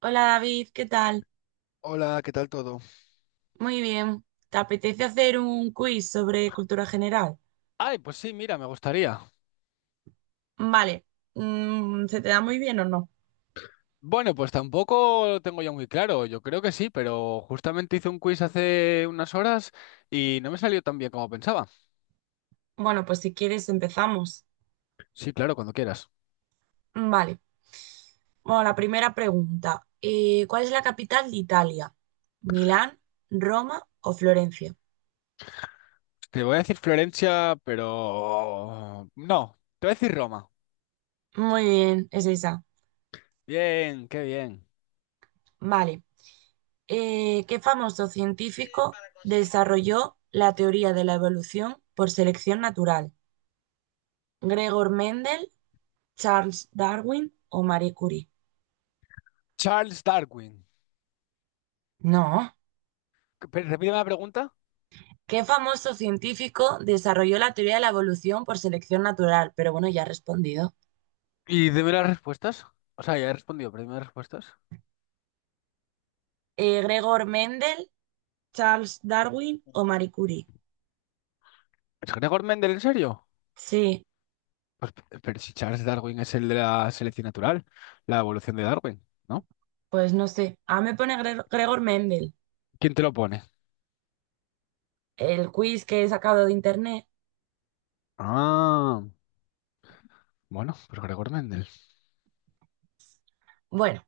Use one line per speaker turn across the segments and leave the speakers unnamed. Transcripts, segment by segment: Hola David, ¿qué tal?
Hola, ¿qué tal todo?
Muy bien. ¿Te apetece hacer un quiz sobre cultura general?
Ay, pues sí, mira, me gustaría.
Vale. ¿Se te da muy bien o no?
Bueno, pues tampoco lo tengo ya muy claro. Yo creo que sí, pero justamente hice un quiz hace unas horas y no me salió tan bien como pensaba.
Bueno, pues si quieres empezamos.
Sí, claro, cuando quieras.
Vale. Bueno, la primera pregunta. ¿Cuál es la capital de Italia? ¿Milán, Roma o Florencia?
Te voy a decir Florencia, pero no, te voy a decir Roma.
Muy bien, es esa.
Bien, qué bien.
Vale. ¿Qué famoso científico desarrolló la teoría de la evolución por selección natural? ¿Gregor Mendel, Charles Darwin o Marie Curie?
Charles Darwin.
No.
Repíteme la pregunta
¿Qué famoso científico desarrolló la teoría de la evolución por selección natural? Pero bueno, ya he respondido.
y dime las respuestas. O sea, ya he respondido, pero dime las respuestas.
¿Gregor Mendel, Charles Darwin o Marie Curie?
¿Es Gregor Mendel, en serio?
Sí,
Pues, pero si Charles Darwin es el de la selección natural, la evolución de Darwin, ¿no?
pues no sé. A me pone Gregor Mendel,
¿Quién te lo pone?
el quiz que he sacado de internet.
Ah, bueno, pues Gregor Mendel.
Bueno,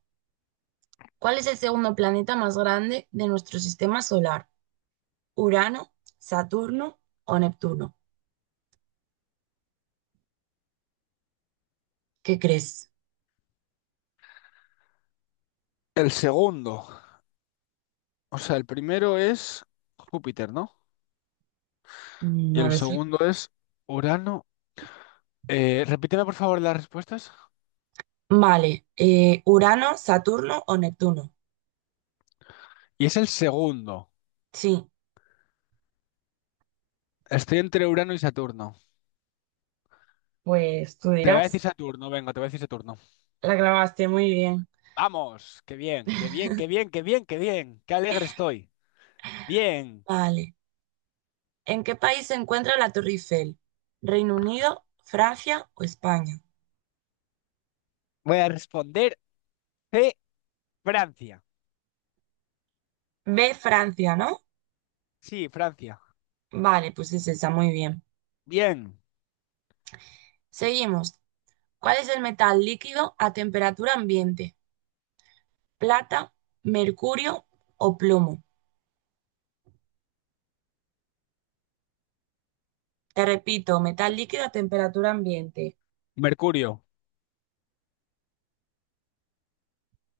¿cuál es el segundo planeta más grande de nuestro sistema solar? ¿Urano, Saturno o Neptuno? ¿Qué crees?
El segundo, o sea, el primero es Júpiter, ¿no? Y
No
el
lo sé.
segundo es Urano. Repíteme por favor las respuestas.
Vale, ¿Urano, Saturno o Neptuno?
Y es el segundo.
Sí.
Estoy entre Urano y Saturno.
Pues tú
Te voy a decir
dirás,
Saturno, venga, te voy a decir Saturno.
la grabaste muy bien.
Vamos, qué bien, qué bien, qué bien, qué bien, qué bien. Qué alegre estoy. Bien,
Vale. ¿En qué país se encuentra la Torre Eiffel? ¿Reino Unido, Francia o España?
voy a responder C, Francia.
B, Francia, ¿no?
Sí, Francia.
Vale, pues es esa, muy bien.
Bien,
Seguimos. ¿Cuál es el metal líquido a temperatura ambiente? ¿Plata, mercurio o plomo? Te repito, metal líquido a temperatura ambiente.
Mercurio.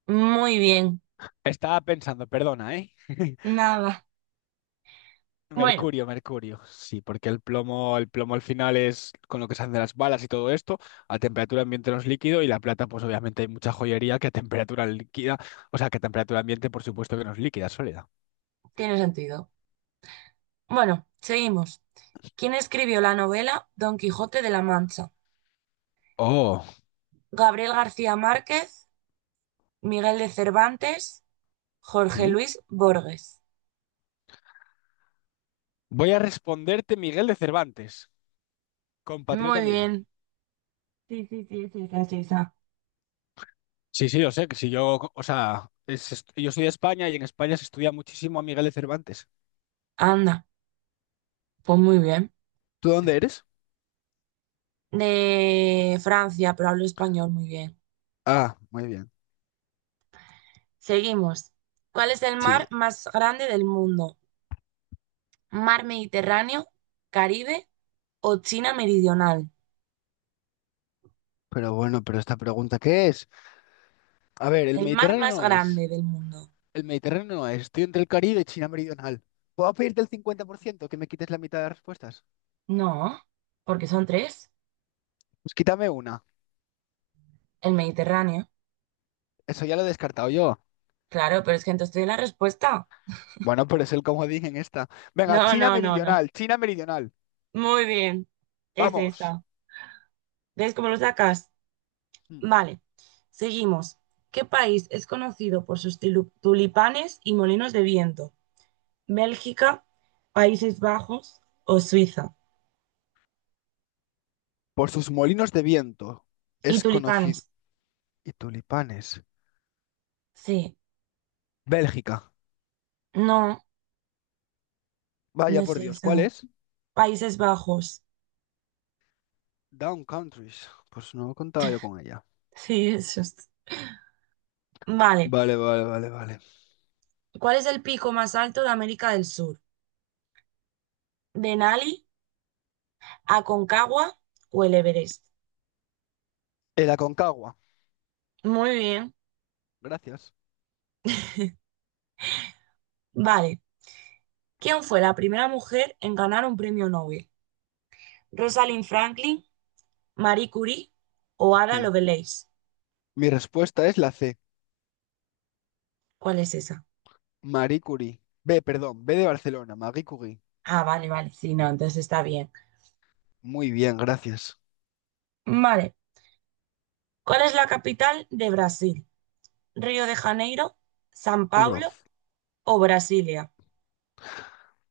Muy bien,
Estaba pensando, perdona, ¿eh?
nada. Bueno,
Mercurio, Mercurio. Sí, porque el plomo al final es con lo que se hacen las balas y todo esto. A temperatura ambiente no es líquido y la plata, pues obviamente hay mucha joyería que a temperatura líquida, o sea, que a temperatura ambiente, por supuesto que no es líquida, es sólida.
tiene sentido. Bueno, seguimos. ¿Quién escribió la novela Don Quijote de la Mancha?
Oh,
Gabriel García Márquez, Miguel de Cervantes, Jorge
¿Mm?
Luis Borges.
voy a responderte Miguel de Cervantes,
Muy
compatriota mío.
bien. Sí, sí, sí, sí, sí, sí, sí.
Sí, sí, yo sé que si yo, o sea, yo soy de España y en España se estudia muchísimo a Miguel de Cervantes.
Anda, pues muy bien.
¿Tú dónde eres?
De Francia, pero hablo español muy bien.
Ah, muy bien.
Seguimos. ¿Cuál es el
Sí.
mar más grande del mundo? ¿Mar Mediterráneo, Caribe o China Meridional?
Pero bueno, pero esta pregunta, ¿qué es? A ver, el
El mar
Mediterráneo
más
no es.
grande del mundo.
El Mediterráneo no es. Estoy entre el Caribe y China Meridional. ¿Puedo pedirte el 50% que me quites la mitad de las respuestas?
No, porque son tres.
Pues quítame una.
El Mediterráneo.
Eso ya lo he descartado yo.
Claro, pero es que entonces te di la respuesta.
Bueno, pero es el comodín en esta. Venga,
No,
China
no, no, no.
Meridional, China Meridional.
Muy bien. Es
Vamos.
esa. ¿Ves cómo lo sacas?
Mm.
Vale. Seguimos. ¿Qué país es conocido por sus tulipanes y molinos de viento? ¿Bélgica, Países Bajos o Suiza?
Por sus molinos de viento
¿Y
es conocido.
tulipanes?
Y tulipanes.
Sí.
Bélgica.
No, no
Vaya
es
por Dios, ¿cuál
esa.
es?
Países Bajos.
Down Countries. Pues no contaba yo con ella.
Sí, eso es. Vale.
Vale, vale, vale, vale.
¿Cuál es el pico más alto de América del Sur? ¿Denali, Aconcagua o el Everest?
El Aconcagua.
Muy bien.
Gracias.
Vale. ¿Quién fue la primera mujer en ganar un premio Nobel? ¿Rosalind Franklin, Marie Curie o Ada
Mm.
Lovelace?
Mi respuesta es la C,
¿Cuál es esa?
Marie Curie. B, perdón, B de Barcelona, Marie Curie.
Ah, vale, vale. Sí, no, entonces está bien.
Muy bien, gracias.
Vale. ¿Cuál es la capital de Brasil? ¿Río de Janeiro, San Pablo
Obroz.
o Brasilia?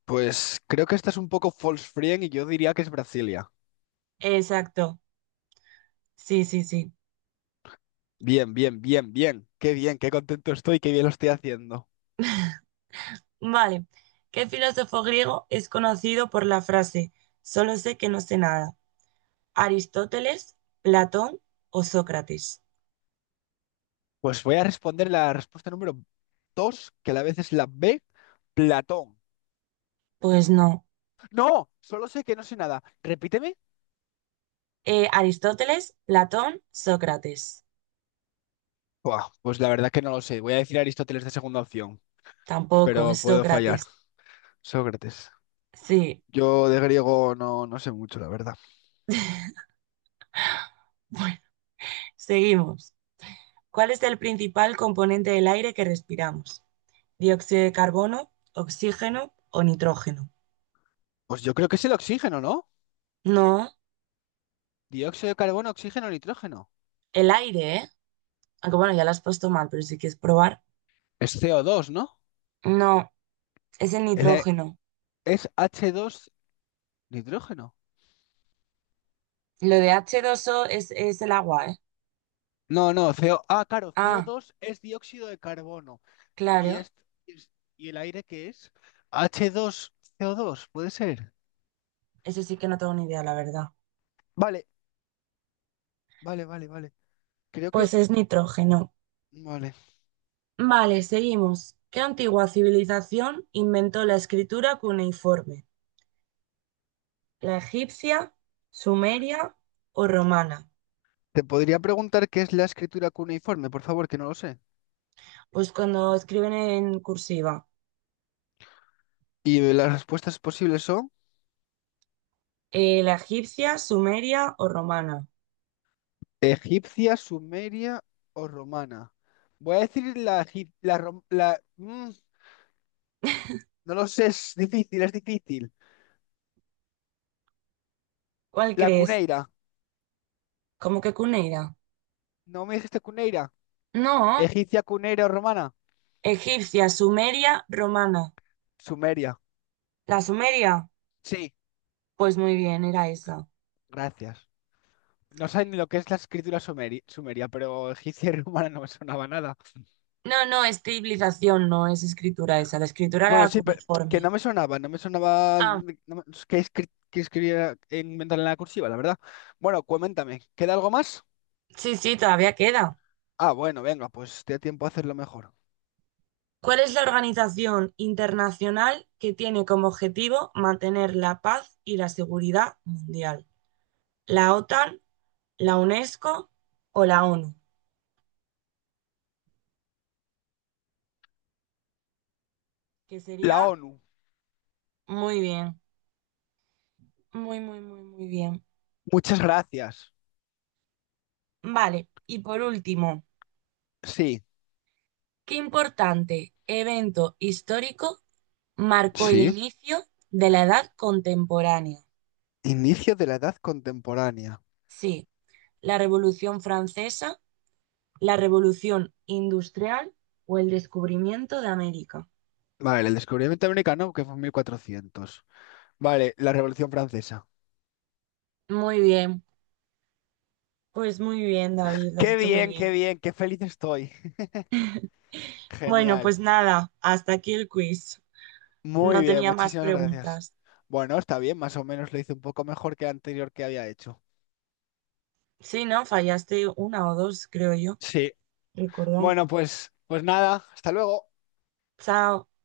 Pues creo que esta es un poco false friend y yo diría que es Brasilia.
Exacto. Sí, sí, sí.
Bien, bien, bien, bien. Qué bien, qué contento estoy, qué bien lo estoy haciendo.
Vale. ¿Qué filósofo griego es conocido por la frase solo sé que no sé nada? ¿Aristóteles, Platón o Sócrates?
Pues voy a responder la respuesta número 2, que a la vez es la B, Platón.
Pues no.
No, solo sé que no sé nada. Repíteme.
Aristóteles, Platón, Sócrates.
Buah, pues la verdad que no lo sé. Voy a decir Aristóteles de segunda opción,
Tampoco,
pero
es
puedo fallar.
Sócrates.
Sócrates.
Sí.
Yo de griego no, no sé mucho, la verdad.
Bueno, seguimos. ¿Cuál es el principal componente del aire que respiramos? ¿Dióxido de carbono, oxígeno o nitrógeno?
Pues yo creo que es el oxígeno, ¿no?
No,
Dióxido de carbono, oxígeno, nitrógeno.
el aire, ¿eh? Aunque bueno, ya lo has puesto mal, pero si quieres probar.
Es CO2, ¿no?
No, es el
El e-
nitrógeno.
es H2 nitrógeno.
Lo de h dos o es el agua, ¿eh?
No, no, CO... Ah, claro,
Ah,
CO2 es dióxido de carbono. ¿Y,
claro.
es- y el aire qué es? H2, CO2, puede ser.
Eso sí que no tengo ni idea, la verdad.
Vale, vale, vale, vale. Creo que.
Pues es nitrógeno.
Vale.
Vale, seguimos. ¿Qué antigua civilización inventó la escritura cuneiforme? ¿La egipcia, sumeria o romana?
Te podría preguntar qué es la escritura cuneiforme, por favor, que no lo sé.
Pues cuando escriben en cursiva,
Y las respuestas posibles son.
la egipcia, sumeria o romana.
Egipcia, sumeria o romana. Voy a decir la, egip- la, rom- la- mm, no lo sé, es difícil, es difícil.
¿Cuál
La
crees?
cuneira.
¿Cómo que cuneira?
¿No me dijiste cuneira?
No,
Egipcia, cuneira o romana.
egipcia, sumeria, romana.
Sumeria.
¿La sumeria?
Sí,
Pues muy bien, era esa.
gracias. No sé ni lo que es la escritura sumeria, pero egipcia y romana no me sonaba nada.
No, no, es civilización, no es escritura esa. La escritura
Bueno,
era
sí, pero que
cuneiforme.
no me sonaba, no me sonaba
Ah,
de- no me- que, escri- que escribiera inventar en la cursiva, la verdad. Bueno, coméntame, ¿queda algo más?
sí, sí, todavía queda.
Ah, bueno, venga, pues te da tiempo a hacerlo mejor.
¿Cuál es la organización internacional que tiene como objetivo mantener la paz y la seguridad mundial? ¿La OTAN, la UNESCO o la ONU? Que sería
La ONU.
muy bien, muy, muy, muy, muy bien.
Muchas gracias.
Vale, y por último,
Sí,
¿qué importante evento histórico marcó el
sí.
inicio de la Edad Contemporánea?
Inicio de la edad contemporánea.
Sí, la Revolución Francesa, la Revolución Industrial o el descubrimiento de América.
Vale, el descubrimiento americano que fue en 1400. Vale, la Revolución Francesa.
Muy bien, pues muy bien, David, lo has
Qué
hecho muy
bien, qué
bien.
bien, qué feliz estoy.
Bueno,
Genial.
pues nada, hasta aquí el quiz.
Muy
No
bien,
tenía más
muchísimas gracias.
preguntas.
Bueno, está bien, más o menos lo hice un poco mejor que el anterior que había hecho.
Sí, ¿no? Fallaste una o dos, creo yo.
Sí.
Recordar.
Bueno, pues nada, hasta luego.
Chao.